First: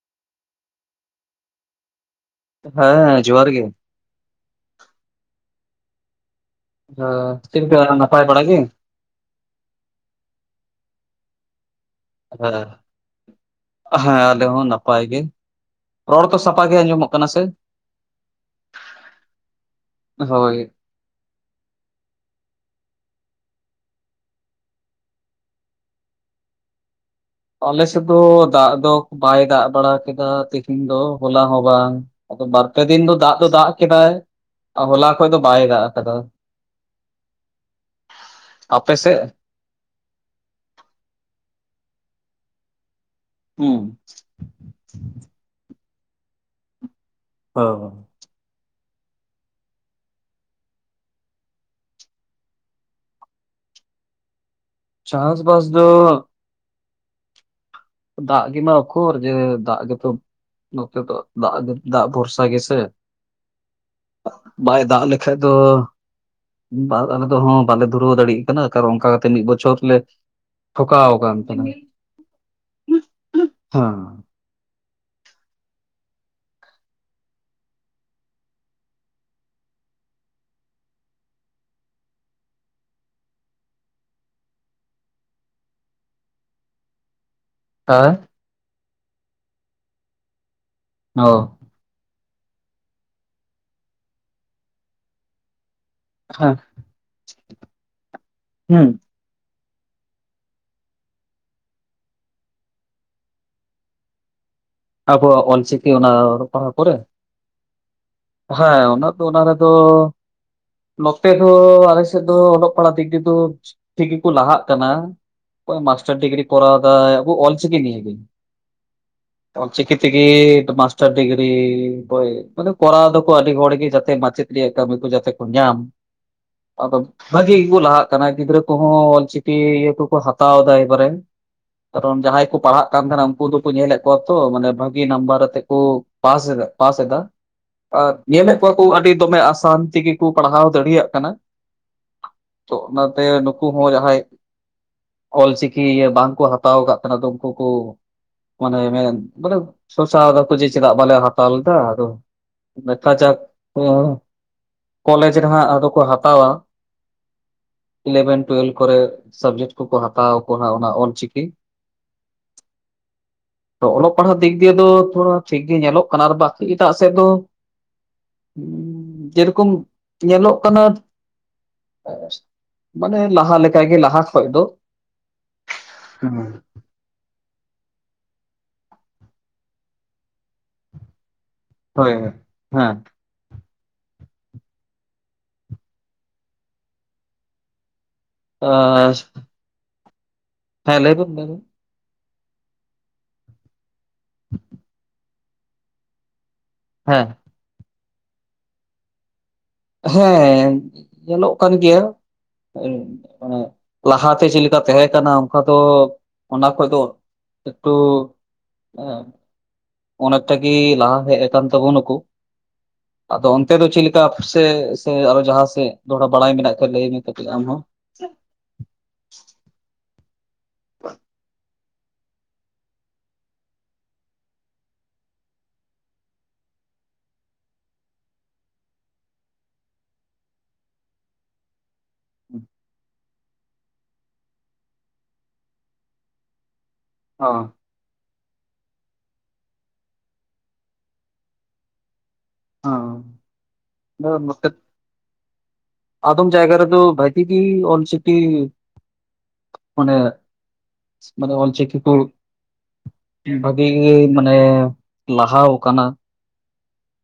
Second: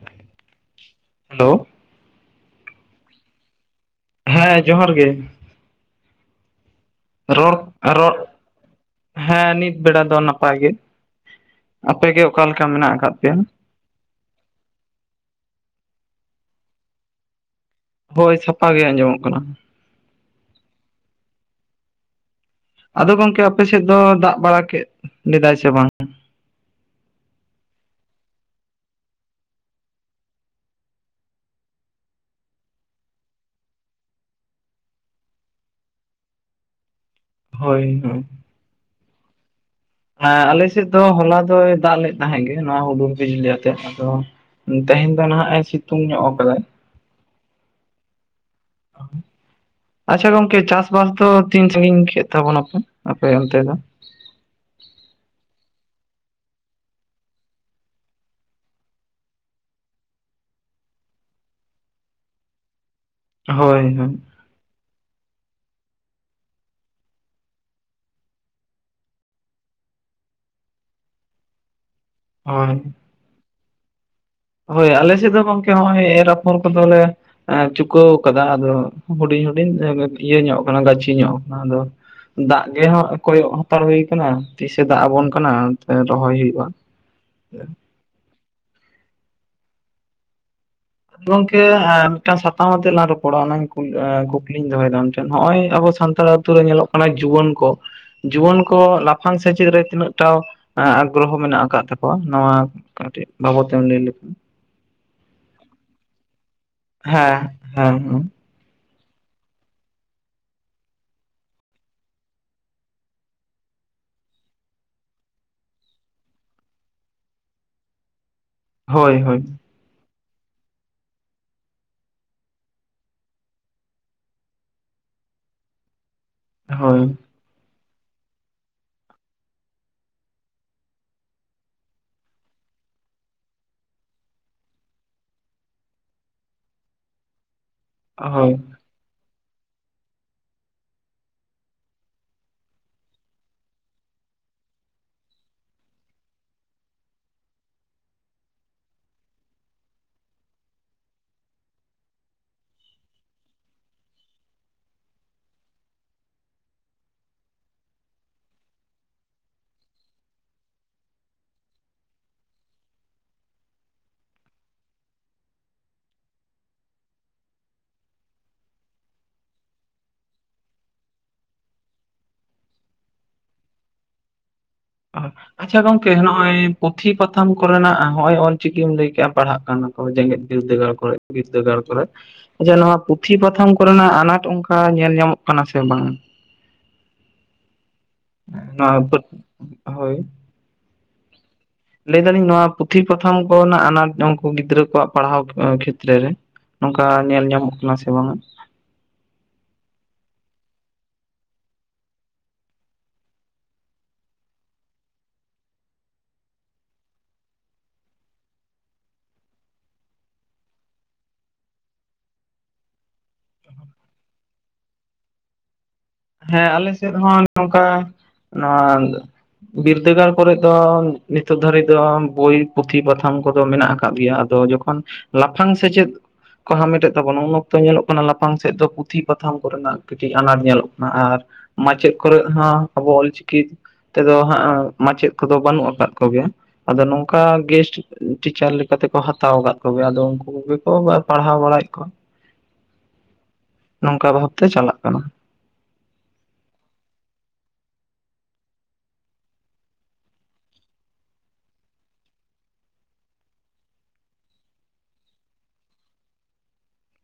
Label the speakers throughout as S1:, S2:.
S1: [inaudible] Hello
S2: ᱦᱮᱸ ᱡᱚᱦᱟᱨ ᱜᱮ
S1: ᱦᱮᱸ ᱡᱚᱦᱟᱨ ᱜᱮ
S2: ᱟ ᱪᱮᱫ
S1: ᱨᱚᱲ
S2: ᱞᱮᱠᱟ
S1: ᱨᱚᱲ
S2: ᱱᱟᱯᱟᱭ ᱵᱟᱲᱟ ᱜᱮ?
S1: ᱦᱮᱸ ᱱᱤᱛ ᱵᱮᱲᱟ ᱫᱚ ᱱᱟᱯᱟᱭ ᱜᱮ, ᱟᱯᱮ ᱜᱮ ᱚᱠᱟᱞᱮᱠᱟ
S2: ᱦᱮᱸ
S1: ᱢᱮᱱᱟᱜ ᱟᱠᱟᱫ ᱯᱮᱭᱟ?
S2: ᱦᱮᱸ ᱟᱞᱮ ᱦᱚᱸ ᱱᱟᱯᱟᱭ ᱜᱮ, ᱨᱚᱲ ᱫᱚ ᱥᱟᱯᱷᱟ ᱜᱮ ᱟᱸᱡᱚᱢᱚᱜ ᱠᱟᱱᱟ ᱥᱮ?
S1: ᱦᱳᱭ ᱥᱟᱯᱟᱜ ᱜᱮ ᱟᱸᱡᱚᱢᱚᱜ ᱠᱟᱱᱟ
S2: ᱦᱳᱭ
S1: ᱟᱫᱚ ᱜᱚᱢᱠᱮ ᱟᱯᱮ ᱥᱮᱫ ᱫᱚ ᱫᱟᱜ ᱵᱟᱲᱟ ᱠᱮᱫ ᱞᱮᱫᱟᱭ ᱥᱮ ᱵᱟᱝ
S2: ᱟᱞ ᱥᱮᱫ ᱫᱚ ᱫᱟᱜ ᱫᱚ ᱵᱟᱭ ᱫᱟᱜ ᱵᱟᱲᱟ ᱠᱮᱫᱟ ᱛᱤᱦᱤᱱ ᱫᱚ ᱦᱚᱞᱟ ᱦᱚᱸ ᱵᱟᱝ ᱟᱫᱚ ᱵᱟᱨ ᱯᱮ ᱫᱤᱱ ᱫᱚ ᱫᱟᱜ ᱫᱚ ᱫᱟᱜ ᱠᱮᱫᱟᱭ ᱦᱚᱞᱟ ᱠᱷᱚᱡ ᱫᱚ ᱵᱟᱭ ᱫᱟᱜ ᱟᱠᱟᱫᱟ
S1: ᱦᱳᱭ [unintelligible]
S2: ᱟᱯᱮ ᱥᱮᱜ?
S1: ᱦᱮᱸ ᱟᱞᱮ ᱥᱮᱫ ᱫᱚ ᱦᱚᱞᱟ ᱫᱚᱭ ᱫᱟᱜ ᱞᱮᱫ ᱛᱟᱦᱮᱸᱜᱮ ᱱᱚᱣᱟ ᱦᱩᱰᱩᱨ ᱵᱤᱡᱽᱞᱤ ᱟᱛᱮᱜ
S2: ᱦᱩᱸ
S1: ᱟᱫᱚ ᱛᱮᱦᱮᱧ ᱫᱚ ᱱᱟᱦᱟᱜ ᱮ ᱥᱤᱛᱩᱝ ᱧᱚᱜ ᱟᱠᱟᱫᱟ
S2: ᱦ
S1: [inaudible] ᱟᱪᱪᱷᱟ ᱜᱚᱢᱠᱮ ᱪᱟᱥ ᱵᱟᱥ ᱫᱚ ᱛᱤᱱ ᱥᱟᱜᱤᱧ ᱠᱮᱫ ᱛᱟᱵᱚᱱᱟᱯᱮ ᱟᱯᱮ ᱚᱱᱛᱮ ᱫᱚ?
S2: ᱪᱟᱥ ᱵᱟᱥ ᱫᱚ ᱫᱟᱜ ᱜᱮᱢᱟ ᱩᱠᱩᱨ ᱡᱮ ᱫᱟᱜ ᱜᱮᱛᱚ ᱱᱚᱛᱨ ᱫᱚ ᱫᱟᱜ ᱫᱟᱜ ᱵᱚᱨᱥᱟ ᱜᱮᱥᱮ
S1: ᱦᱳᱭ ᱦᱳᱭ
S2: ᱵᱟᱭ ᱫᱟᱣ ᱞᱮᱠᱷᱟᱡ ᱫᱚ ᱵᱟ ᱫᱟᱜ ᱞᱮ ᱫᱚ ᱦᱳ ᱵᱟᱞᱮ ᱫᱷᱩᱨᱟᱹᱣ ᱫᱟᱲᱮᱭᱟᱜ ᱠᱟᱱᱟ ᱠᱟᱨᱚᱱ ᱚᱱᱠᱟ ᱠᱟᱛᱮ ᱢᱤᱫ ᱵᱚᱪᱷᱚᱨ ᱞᱮ ᱴᱷᱩᱠᱟᱣ ᱠᱟᱱ ᱛᱟᱦᱮᱱᱟᱧ
S1: ᱦᱳᱭ᱾
S2: ᱦᱮᱸ᱾
S1: ᱦᱳᱭ ᱟᱞᱮ ᱥᱮᱫ ᱫᱚ ᱜᱚᱝᱠᱮ ᱱᱚᱜᱼᱚᱭ ᱮᱨ- ᱟᱯᱷᱳᱨ ᱠᱚᱫᱚᱞᱮᱼᱼ ᱪᱩᱠᱟᱹᱣ ᱟᱠᱟᱫᱟ ᱟᱫᱚ ᱦᱩᱰᱤᱧ ᱦᱩᱰᱤᱧ ᱤᱭᱟᱹ ᱧᱚᱜ ᱟᱠᱟᱱᱟ ᱜᱟᱹᱪᱷᱤ ᱧᱚᱜ ᱟᱠᱟᱱᱟ ᱟᱫᱚᱼᱼ ᱫᱟᱜ ᱜᱮᱦ ᱠᱚᱭᱚᱜ ᱦᱟᱛᱟᱲ ᱦᱩᱭᱩ ᱟᱠᱟᱱᱟ ᱛᱤᱥᱮ ᱫᱟᱜ ᱟᱵᱚᱱ ᱠᱟᱱᱟ ᱨᱚᱦᱚᱭ ᱦᱩᱭᱩᱜᱼᱟ᱾ ᱦᱮᱸ᱾
S2: ᱦᱮᱸ᱾ ᱚ
S1: ᱜᱚᱝᱠᱮ ᱟᱨᱼᱼ ᱢᱤᱫᱴᱟᱝ ᱥᱟᱛᱟᱝ ᱟᱛᱮ ᱞᱟᱝ ᱨᱚᱯᱚᱲᱟ ᱚᱱᱟ ᱠᱩᱠᱞᱤᱧ ᱫᱚᱦᱚᱭᱮᱫᱟ ᱟᱢᱴᱷᱮᱱ ᱱᱚᱜᱼᱚᱭ ᱟᱵᱚ ᱥᱛᱼᱼ ᱥᱟᱱᱛᱟᱲ ᱟ. ᱛᱩ
S2: ᱦᱮᱸ
S1: ᱨᱮ ᱧᱮᱞᱚᱜ ᱠᱟᱱᱟ ᱡᱩᱣᱟᱹᱱ ᱠᱚ, ᱡᱩᱣᱟᱹᱱ ᱠᱚ
S2: ᱦᱩᱸ
S1: ᱞᱟᱯᱷᱟᱝ ᱥᱮᱪᱮᱫ ᱨᱮ ᱛᱤᱱᱟᱹᱜ ᱴᱟᱼᱼ ᱟᱜᱨᱚᱦᱚ ᱢᱮᱱᱟᱜ ᱟᱠᱟᱫ ᱛᱟᱠᱚᱣᱟ ᱱᱚᱣᱟ ᱠᱟᱹᱴᱤᱡ ᱵᱟᱵᱚᱫ ᱛᱮᱢ ᱞᱟᱹᱭ ᱞᱮᱠᱷᱟᱱᱼᱼ
S2: ᱟᱵᱚᱣᱟᱜ ᱚᱞ ᱪᱤᱠᱤ ᱚᱱᱟ ᱯᱟᱲᱦᱟᱣ ᱯᱚᱨᱮ᱾
S1: ᱦᱮᱸ, ᱦᱮᱸ-ᱦᱮᱸ᱾
S2: ᱦᱮᱸ ᱚᱱᱟ ᱫᱚ ᱚᱱᱟ ᱨᱮᱫᱚᱼᱼ ᱱᱚᱛᱮ ᱦᱚᱸ ᱟᱞᱮᱥᱮᱫ ᱫᱚ ᱚᱞᱚᱜ ᱯᱟᱲᱦᱟᱜ ᱫᱤᱠ ᱫᱤᱭᱟᱹ ᱫᱚ ᱴᱷᱤᱠ ᱜᱮᱠᱚ ᱞᱟᱦᱟᱜ ᱠᱟᱱᱟ᱾ ᱚᱠᱚᱭ ᱢᱟᱥᱴᱟᱨ ᱰᱤᱜᱽᱨᱤ ᱠᱚᱨᱟᱣ ᱫᱟᱭ ᱟᱵᱚ ᱚᱞᱪᱤ ᱱᱤᱭᱟ ᱜᱤ᱾
S1: ᱦᱳᱭ -ᱦᱳᱭ᱾
S2: ᱚᱞ ᱪᱤᱠᱤ ᱛᱤᱜᱤ ᱫᱚ ᱢᱟᱥᱴᱟᱨ ᱰᱤᱜᱽᱨᱤ ᱠᱚᱭ ᱢᱟᱱᱮ ᱼᱼ ᱠᱚᱨᱟᱣ ᱮᱫᱟᱠᱚ ᱟᱹᱰᱤ ᱦᱚᱲᱜᱮ ᱡᱟᱛᱮ ᱢᱟᱪᱮᱫ ᱨᱮᱭᱟᱜ ᱠᱟᱹᱢᱤ ᱠᱚ ᱡᱟᱛᱮ ᱠᱚ ᱧᱟᱢ, ᱟᱫᱚᱼᱼ
S1: ᱦᱳᱭ
S2: ᱵᱷᱟᱹᱜᱤ ᱜᱮᱠᱚ ᱞᱟᱦᱟᱜ ᱠᱟᱱᱟ ᱜᱤᱫᱽᱨᱟᱹ ᱠᱚᱦᱚᱸ ᱚᱞ ᱪᱤᱠᱤ ᱤᱭᱟᱹ ᱠᱚᱠᱚ ᱦᱟᱛᱟᱣ ᱮᱫᱟ ᱮᱵᱟᱨᱮᱼᱼ ᱠᱟᱨᱚᱱ ᱡᱟᱦᱟᱸᱭ ᱠᱚ ᱯᱟᱲᱦᱟᱜ ᱠᱟᱱ ᱛᱟᱦᱮᱸᱱᱟ ᱩᱱᱠᱩ ᱫᱚᱠᱚ ᱧᱮᱞᱮᱫ ᱠᱚᱣᱟ ᱛᱚ ᱢᱟᱱᱮ ᱵᱷᱟᱹᱜᱤ ᱱᱟᱢᱵᱟᱨ ᱟᱛᱮᱫ ᱠᱚᱼᱼ ᱯᱟᱥ ᱮᱫᱟ ᱯᱟᱥ ᱮᱫᱟ᱾ ᱟᱨ
S1: ᱦᱳᱭ
S2: ᱧᱮᱞᱮᱫ ᱠᱚᱣᱟ ᱠᱚ ᱟᱹᱰᱤ ᱫᱚᱢᱮ ᱟᱥᱟᱱ ᱛᱤᱜᱤ ᱠᱚ ᱯᱟᱲᱦᱟᱣ ᱫᱟᱲᱤᱭᱟᱜ ᱠᱟᱱᱟ᱾ ᱛᱚ ᱚᱱᱟᱛᱮ ᱱᱩᱠᱩ ᱦᱚᱸ ᱡᱟᱦᱟᱸᱭᱼᱼ ᱚᱞ ᱪᱤᱠᱤ ᱤᱭᱟᱹ ᱵᱟᱝᱠᱚ ᱦᱟᱛᱟᱣᱟᱠᱟᱫ ᱛᱟᱦᱮᱸ ᱫᱚ ᱩᱱᱠᱩ ᱠᱩᱼᱼ ᱢᱟᱱᱮ ᱢᱮᱱ ᱢᱟᱱᱮ ᱥᱚᱪᱟᱣ ᱮᱫᱟᱠᱚ ᱡᱮ ᱪᱮᱫᱟᱜ ᱵᱟᱞᱮ ᱦᱟᱛᱟᱣᱞᱮᱫᱟ ᱞᱮᱫᱟ ᱟᱫᱚᱼᱼ ᱠᱟᱡᱟᱠ ᱠᱚ, ᱠᱚᱞᱮᱡᱽ ᱨᱮᱦᱟᱸ ᱟᱫᱚ ᱠᱚ ᱦᱟᱛᱟᱣᱟᱼᱼ ᱤᱞᱮᱣᱮᱱ ᱴᱩᱭᱮᱞᱵᱷ ᱠᱚᱨᱮ ᱥᱟᱵᱽᱡᱮᱠᱴ ᱠᱚᱠᱚ ᱦᱟᱛᱟᱣ ᱟᱠᱚ ᱦᱟᱸᱜ ᱚᱱᱟ ᱚᱞ ᱪᱤᱠᱤᱼᱼ
S1: [inaudible]
S2: ᱛᱚ ᱚᱞᱚᱜ ᱯᱟᱲᱦᱟᱜ ᱫᱤᱠ ᱫᱤᱭᱟ. ᱫᱚ ᱛᱷᱚᱲᱟ ᱴᱷᱤᱠ ᱜᱮ ᱧᱮᱞᱚᱜ ᱠᱟᱱᱟ ᱟᱨ ᱵᱟᱠᱤ ᱮᱴᱟᱜ ᱥᱮᱫ ᱫᱚᱼᱼ
S1: [inaudible]
S2: ᱪᱮᱫ ᱠᱚᱢ ᱧᱮᱞᱚᱜ ᱠᱟᱱᱟ? ᱢᱟᱱᱮ ᱞᱟᱦᱟ ᱞᱮᱠᱟᱜᱮ ᱞᱟᱦᱟ ᱠᱷᱚᱡ ᱫᱚ᱾
S1: ᱚ ᱟᱪᱷᱟ ᱜᱚᱝᱠᱮ
S2: ᱦᱮᱸ
S1: ᱱᱚᱜᱼᱚᱭᱼᱼ ᱯᱩᱸᱛᱷᱤ ᱯᱟᱛᱷᱟᱢ ᱠᱚᱨᱮᱱᱟᱜ ᱦᱚᱸᱜᱼᱚᱭ ᱚᱞ ᱪᱤᱠᱤᱢ ᱞᱟᱹᱭ ᱠᱮᱫᱼᱟ ᱯᱟᱲᱦᱟᱜ ᱠᱟᱱᱟ ᱠᱚ ᱡᱮᱸᱜᱮᱫ ᱵᱤᱨᱫᱟᱹᱜᱟᱲ ᱠᱚᱨᱮ ᱵᱤᱨᱫᱟᱹᱜᱟᱲ ᱠᱚᱼᱼ ᱠᱚᱨᱮ
S2: ᱦᱳᱭ
S1: ᱟᱪᱷᱟ
S2: ᱦᱮᱸ
S1: ᱱᱚᱣᱟ ᱯᱩᱛᱷᱤ ᱯᱟᱛᱷᱟᱢ ᱠᱚᱨᱮᱱᱟᱜ ᱟᱱᱟᱴ ᱚᱱᱠᱟ ᱧᱮᱞ ᱧᱟᱢᱚᱜ ᱠᱟᱱᱟ ᱥᱮ ᱵᱟᱝ? ᱱᱚᱣᱟ
S2: ᱟᱨ
S1: ᱦᱳᱭ᱾
S2: ᱦᱮᱸ ᱞᱟᱹᱭᱵᱤᱱ-ᱞᱟᱹᱭᱵᱤᱱ᱾
S1: ᱞᱟᱹᱭ ᱮᱫᱟᱞᱤᱧ ᱱᱚᱣᱟ ᱯᱩᱛᱷᱤ ᱯᱟᱛᱷᱟᱢ ᱠᱚᱨᱮᱱᱟᱜ ᱟᱱᱟᱴ ᱩᱱᱠᱩ ᱜᱤᱫᱽᱨᱟᱹ ᱠᱚᱣᱟᱜ ᱯᱟᱲᱦᱟᱣ ᱠᱷᱮᱛᱨᱮ ᱨᱮᱼᱼ ᱱᱚᱝᱠᱟ
S2: ᱦᱮᱸ
S1: ᱧᱮᱞ ᱧᱟᱢᱚᱜ ᱠᱟᱱᱟ ᱥᱮ ᱵᱟᱝᱼᱟ᱾
S2: ᱦᱮᱸ ᱧᱮᱞᱚᱜ ᱠᱟᱱ ᱜᱮᱭᱟ᱾ ᱦᱮᱸ ᱢᱟᱱᱮ ᱞᱟᱦᱟᱛᱮ ᱪᱮᱫᱞᱮᱠᱟ ᱛᱟᱦᱮᱸ ᱠᱟᱱᱟ ᱚᱱᱠᱟ ᱫᱚ ᱚᱱᱟ ᱠᱷᱚᱡ ᱫᱚᱼᱼ ᱮᱹᱠᱴᱩ ᱮᱸ᱾ ᱚᱱᱟᱛᱮᱜᱤ ᱞᱟᱦᱟ ᱥᱮᱡ ᱟᱠᱟᱱ ᱛᱟᱵᱩᱱᱟᱠᱩ᱾ ᱟᱫᱚ ᱚᱱᱛᱮ ᱫᱚ ᱪᱮᱫ ᱞᱮᱠᱟ ᱟᱯᱮ ᱥᱮ, ᱥᱮ ᱟᱨᱦᱚᱸ ᱡᱟᱦᱟᱸ ᱥᱮᱫᱼᱼ
S1: ᱦᱮᱸ ᱟᱞᱮ ᱥᱮᱫ ᱦᱚᱸ ᱱᱚᱝᱠᱟᱼᱼ ᱱᱚᱣᱟ ᱵᱤᱨᱫᱟᱹᱜᱟᱲ ᱠᱚᱨᱮᱫ ᱫᱚ ᱱᱤᱛᱚᱜ ᱫᱷᱟᱹᱨᱤᱡ ᱫᱚ ᱵᱳᱭᱼᱼ ᱯᱩᱛᱷᱤ ᱯᱟᱛᱷᱟᱢ ᱠᱚᱫᱚ ᱢᱮᱱᱟᱜ ᱟᱠᱟᱫ ᱜᱮᱭᱟ ᱟᱫᱚ ᱡᱚᱠᱷᱚᱱ ᱞᱟᱯᱷᱟᱝ ᱥᱮᱪᱮᱫᱼᱼ ᱠᱚ ᱦᱟᱢᱮᱴᱮᱫ ᱛᱟᱵᱚᱱᱟ ᱩᱱ ᱚᱠᱛᱚ ᱧᱮᱞᱚᱜ ᱠᱟᱱᱟ ᱞᱟᱯᱷᱟᱝ ᱥᱮᱫ ᱫᱚ ᱯᱩᱛᱷᱤ ᱯᱟᱛᱷᱟᱢ ᱠᱚᱨᱮᱱᱟᱜ ᱠᱟᱹᱴᱤᱡ ᱟᱱᱟᱴ ᱧᱮᱞᱚᱜᱼᱼ ᱠᱟᱱᱟ ᱟᱨ ᱢᱟᱪᱮᱫ ᱠᱚᱨᱮᱡ ᱦᱚᱸ ᱟᱵᱚ ᱚᱞ ᱪᱤᱠᱤᱼᱼ ᱛᱮᱫᱚ ᱦᱟᱸᱜ ᱢᱟᱪᱮᱫ ᱠᱚᱫᱚ ᱵᱟᱹᱱᱩᱜ ᱟᱠᱟᱫ ᱠᱚᱜᱮᱭᱟ ᱟᱫᱚ ᱱᱚᱝ ᱠᱟ
S2: ᱚ
S1: ᱜᱮᱥᱴ ᱴᱤᱪᱟᱨ ᱞᱮᱠᱟᱛᱮᱠᱚ ᱦᱟᱛᱟᱣ ᱟᱠᱟᱫ ᱠᱚᱜᱮᱭᱟ ᱟᱫᱚ ᱩᱱᱠᱩ ᱠᱚᱜᱮ ᱠᱚ ᱯᱟᱲᱦᱟᱣ ᱵᱟᱲᱟᱭᱮᱫ ᱠᱚᱣᱟ ᱾
S2: ᱦᱚᱸ
S1: ᱱᱚᱝᱠᱟ ᱵᱷᱟᱵᱛᱮ ᱪᱟᱞᱟᱜ ᱠᱟᱱᱟ ᱾
S2: ᱟᱫᱟᱢ ᱡᱟᱭᱜᱟ ᱨᱮᱫᱚ ᱵᱷᱟᱜᱤ ᱜᱤ ᱚᱞ ᱪᱤᱠᱤ ᱚᱱᱮ ᱢᱟᱱᱮ ᱚᱞ ᱪᱤᱠᱤ ᱠᱩ ᱵᱷᱟᱜᱤ ᱜᱤ ᱢᱟᱱᱮ ᱞᱟᱦᱟᱣ ᱠᱟᱱᱟ ᱾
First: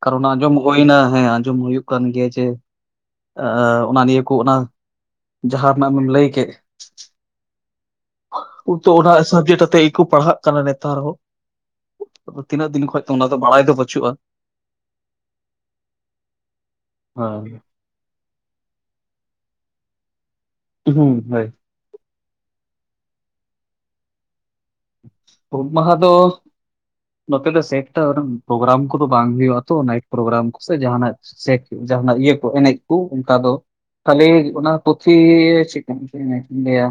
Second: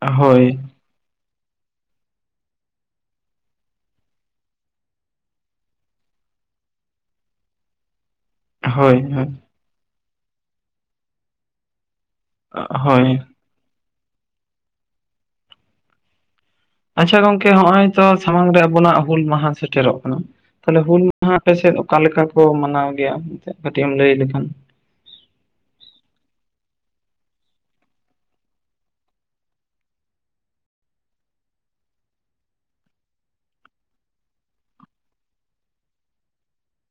S2: ᱠᱟᱨᱳᱚᱱ
S1: ᱦᱳᱭ
S2: ᱟᱸᱡᱚᱢ ᱦᱩᱳᱱᱟ ᱦᱮᱸ ᱟᱸᱡᱚᱢ ᱦᱩᱭᱩᱜ ᱠᱟᱱ ᱜᱮᱭᱟ ᱡᱮ ᱚᱱᱟ ᱱᱤᱭᱟᱹ ᱠᱚ ᱚᱱᱟ ᱡᱟᱦᱟᱸ ᱨᱮᱱᱟᱜ ᱟᱢᱮᱢ ᱞᱟᱹᱭ ᱠᱮᱫ ᱾ ᱛᱚ
S1: ᱦᱳᱭ
S2: ᱚᱱᱟ
S1: ᱦᱳᱭ
S2: ᱥᱟᱵᱡᱮᱠᱴ ᱟᱛᱮᱫ ᱜᱮᱠᱚ ᱯᱟᱲᱦᱟᱜ ᱠᱟᱱᱟ ᱱᱮᱛᱟᱨ ᱦᱚᱸ ᱛᱤᱱᱟᱹᱜ ᱫᱤᱱ ᱠᱷᱚᱡ
S1: ᱦᱳᱭ
S2: ᱛᱚ ᱚᱱᱟ ᱫᱚ ᱵᱟᱲᱟᱭ ᱫᱚ ᱯᱟᱹᱪᱩᱜᱼᱟ ᱾
S1: ᱟᱪᱷᱟ ᱜᱚᱝᱠᱮ
S2: ᱦᱮᱸ
S1: ᱦᱚᱜᱼᱚᱭ ᱛᱚ ᱥᱟᱢᱟᱝ ᱨᱮ ᱟᱵᱚᱱᱟᱜ ᱦᱩᱞ ᱢᱟᱦᱟ ᱥᱮᱴᱮᱨᱚᱜ ᱠᱟᱱᱟ ᱾ ᱛᱟᱦᱞᱮ ᱦᱩᱞ
S2: ᱦᱩᱸ
S1: ᱢᱟᱦᱟ
S2: ᱦᱳᱭ
S1: ᱟᱯᱮᱥᱮᱫ ᱚᱠᱟ ᱞᱮᱠᱟ ᱠᱚ ᱢᱟᱱᱟᱣ ᱜᱮᱭᱟ ᱢᱮᱱᱛᱮ ᱠᱟᱹᱴᱤᱡ ᱮᱢ ᱞᱟᱹᱭ ᱞᱮᱠᱷᱟᱱ ᱾
S2: ᱦᱩᱞ ᱢᱟᱦᱟ ᱫᱚ ᱾ ᱱᱚᱛᱮ ᱫᱚ ᱥᱮᱠᱴᱟᱨ ᱯᱨᱳᱜᱨᱟᱢ ᱠᱚᱫᱚ ᱵᱟᱝ ᱦᱩᱭᱩᱜᱼᱟ ᱛᱚ ᱱᱟᱭᱤᱴ ᱯᱨᱳᱜᱨᱟᱢ ᱥᱮ ᱡᱟᱦᱟᱸᱱᱟᱜ ᱾ ᱥᱮ ᱡᱟᱦᱟᱱᱟᱜ ᱤᱭᱟᱹ ᱠᱚ ᱮᱱᱮᱡ ᱠᱩ ᱚᱱᱠᱟ ᱫᱚ ᱠᱷᱟᱹᱞᱤ ᱚᱱᱟ ᱯᱩᱛᱷᱤ ᱪᱤᱠᱩᱢ [unintelligible] ᱞᱟᱹᱭᱟ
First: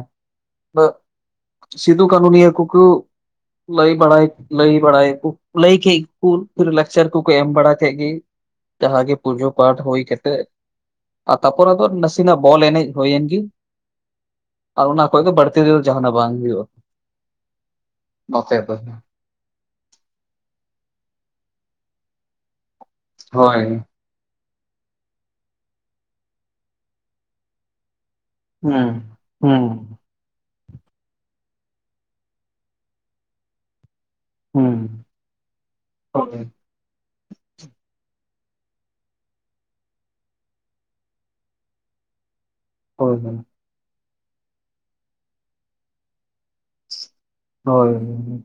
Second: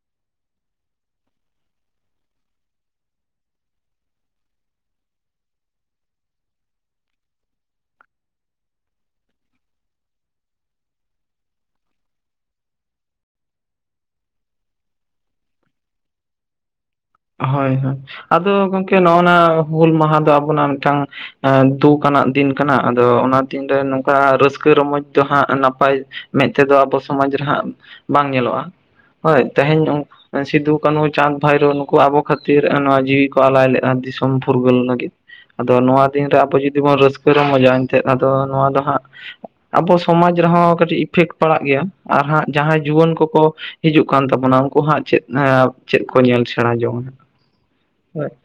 S2: ᱛᱚᱸ [unintelligible] ᱥᱤᱫᱩ ᱠᱟᱹᱱᱩ ᱱᱤᱭᱟᱹ ᱠᱩᱠᱩ ᱞᱟᱹᱭ ᱵᱟᱲᱟᱭ ᱞᱟᱹᱭ ᱵᱟᱲᱟᱭᱟᱠᱚ ᱞᱟᱹᱭ ᱠᱮᱫ ᱜᱮᱠᱩ ᱩᱱᱠᱩ ᱫᱚ ᱞᱟᱠᱪᱟᱨ ᱠᱚᱠᱚ ᱮᱢ ᱵᱟᱲᱟ ᱠᱮᱫ ᱜᱮ ᱡᱟᱦᱟᱸᱜᱮ ᱯᱩᱡᱳ ᱯᱟᱴ ᱦᱩᱭ, ᱠᱟᱛᱮ ᱟ ᱛᱟᱯᱚᱨ ᱟᱫᱚ ᱱᱟᱥᱤᱱᱟᱜ ᱵᱚᱞ ᱮᱱᱮᱡ ᱦᱩᱭᱮᱱ ᱜᱤ ᱟᱨ ᱚᱱᱟ ᱠᱚᱜᱮ ᱵᱟᱲᱛᱤ ᱫᱚ ᱡᱟᱦᱟᱱᱟᱜ ᱵᱟᱝ ᱦᱩᱭᱩᱜ-ᱟ ᱾
S1: ᱦᱳᱭ ᱦᱳᱭ ᱟᱫᱚ ᱜᱚᱝᱠᱮ ᱱᱚᱭ ᱾ ᱚᱱᱟ ᱦᱩᱞ ᱢᱟᱦᱟ ᱫᱚ ᱟᱵᱚᱱᱟᱜ ᱢᱤᱫᱴᱟᱝ ᱫᱩᱠ ᱟᱱᱟᱜ ᱫᱤᱱ ᱠᱟᱱᱟ ᱟᱫᱚ ᱚᱱᱟ
S2: ᱦᱳᱭ
S1: ᱫᱤᱱᱨᱮ ᱱᱚ ᱠᱟ ᱨᱟᱹᱥᱠᱟᱹ ᱨᱚᱢᱚᱡᱽ ᱫᱚ ᱦᱟᱸᱜ ᱱᱟᱯᱟᱭ ᱢᱮᱫ ᱛᱮᱫᱚ ᱟᱵᱚ ᱥᱚᱢᱟᱡᱽ ᱨᱮ ᱦᱟᱸᱜ ᱵᱟᱝ ᱧᱮᱞᱚᱜᱼᱟ
S2: ᱦᱩᱸ
S1: ᱦᱳᱭ
S2: ᱦᱩᱸ
S1: ᱛᱮᱦᱮᱧ ᱥᱤᱫᱩ ᱠᱟᱹᱱᱩ ᱪᱟᱸᱫᱽ ᱵᱷᱟᱭᱨᱳ ᱟᱵᱚ ᱠᱷᱟᱹᱛᱤᱨ ᱱᱚᱣᱟ ᱡᱤᱣᱤ ᱠᱚ ᱟᱞᱟᱭ ᱞᱮᱫᱼᱟ ᱫᱤᱥᱚᱢ
S2: ᱦᱩᱸ
S1: ᱯᱷᱩᱨᱜᱟᱹᱞ ᱞᱟᱹᱜᱤᱫ ᱟᱫᱚ ᱱᱚᱣᱟ ᱫᱤᱱ ᱨᱮ
S2: ᱦᱳᱭ
S1: ᱟᱵᱚ ᱡᱩᱫᱤ ᱡᱩᱫᱤ ᱵᱚᱱ ᱨᱟᱹᱥᱠᱟᱹ ᱨᱚᱢᱚᱡᱟ ᱮᱱᱛᱮᱜ ᱟᱫᱚ ᱱᱚᱣᱟ ᱫᱚ ᱦᱟᱸᱜ ᱾ ᱟᱵᱚ ᱥᱚᱢᱟᱡᱽ ᱨᱮᱦᱚᱸ ᱠᱟᱹᱴᱤᱡ ᱤᱯᱷᱮᱠᱴ ᱯᱟᱲᱟᱜ ᱜᱮᱭᱟ ᱾ ᱟᱸ ᱦᱟᱸᱜ ᱡᱟᱦᱟᱸᱭ ᱡᱩᱣᱟᱹᱱ
S2: ᱦᱳᱭ
S1: ᱠᱚᱠᱚ ᱦᱤᱡᱩᱜ ᱠᱟᱱ ᱛᱟᱵᱚᱱᱟ ᱩᱱᱠᱩ ᱦᱟᱸᱜ ᱪᱮᱜ ᱪᱮᱜ ᱠᱚ ᱧᱮᱞ ᱥᱮ ᱥᱮᱬᱟ ᱡᱚᱝ ᱟᱭ ᱦᱟᱸᱜ ᱾
S2: ᱦᱳᱭᱻᱻ ᱾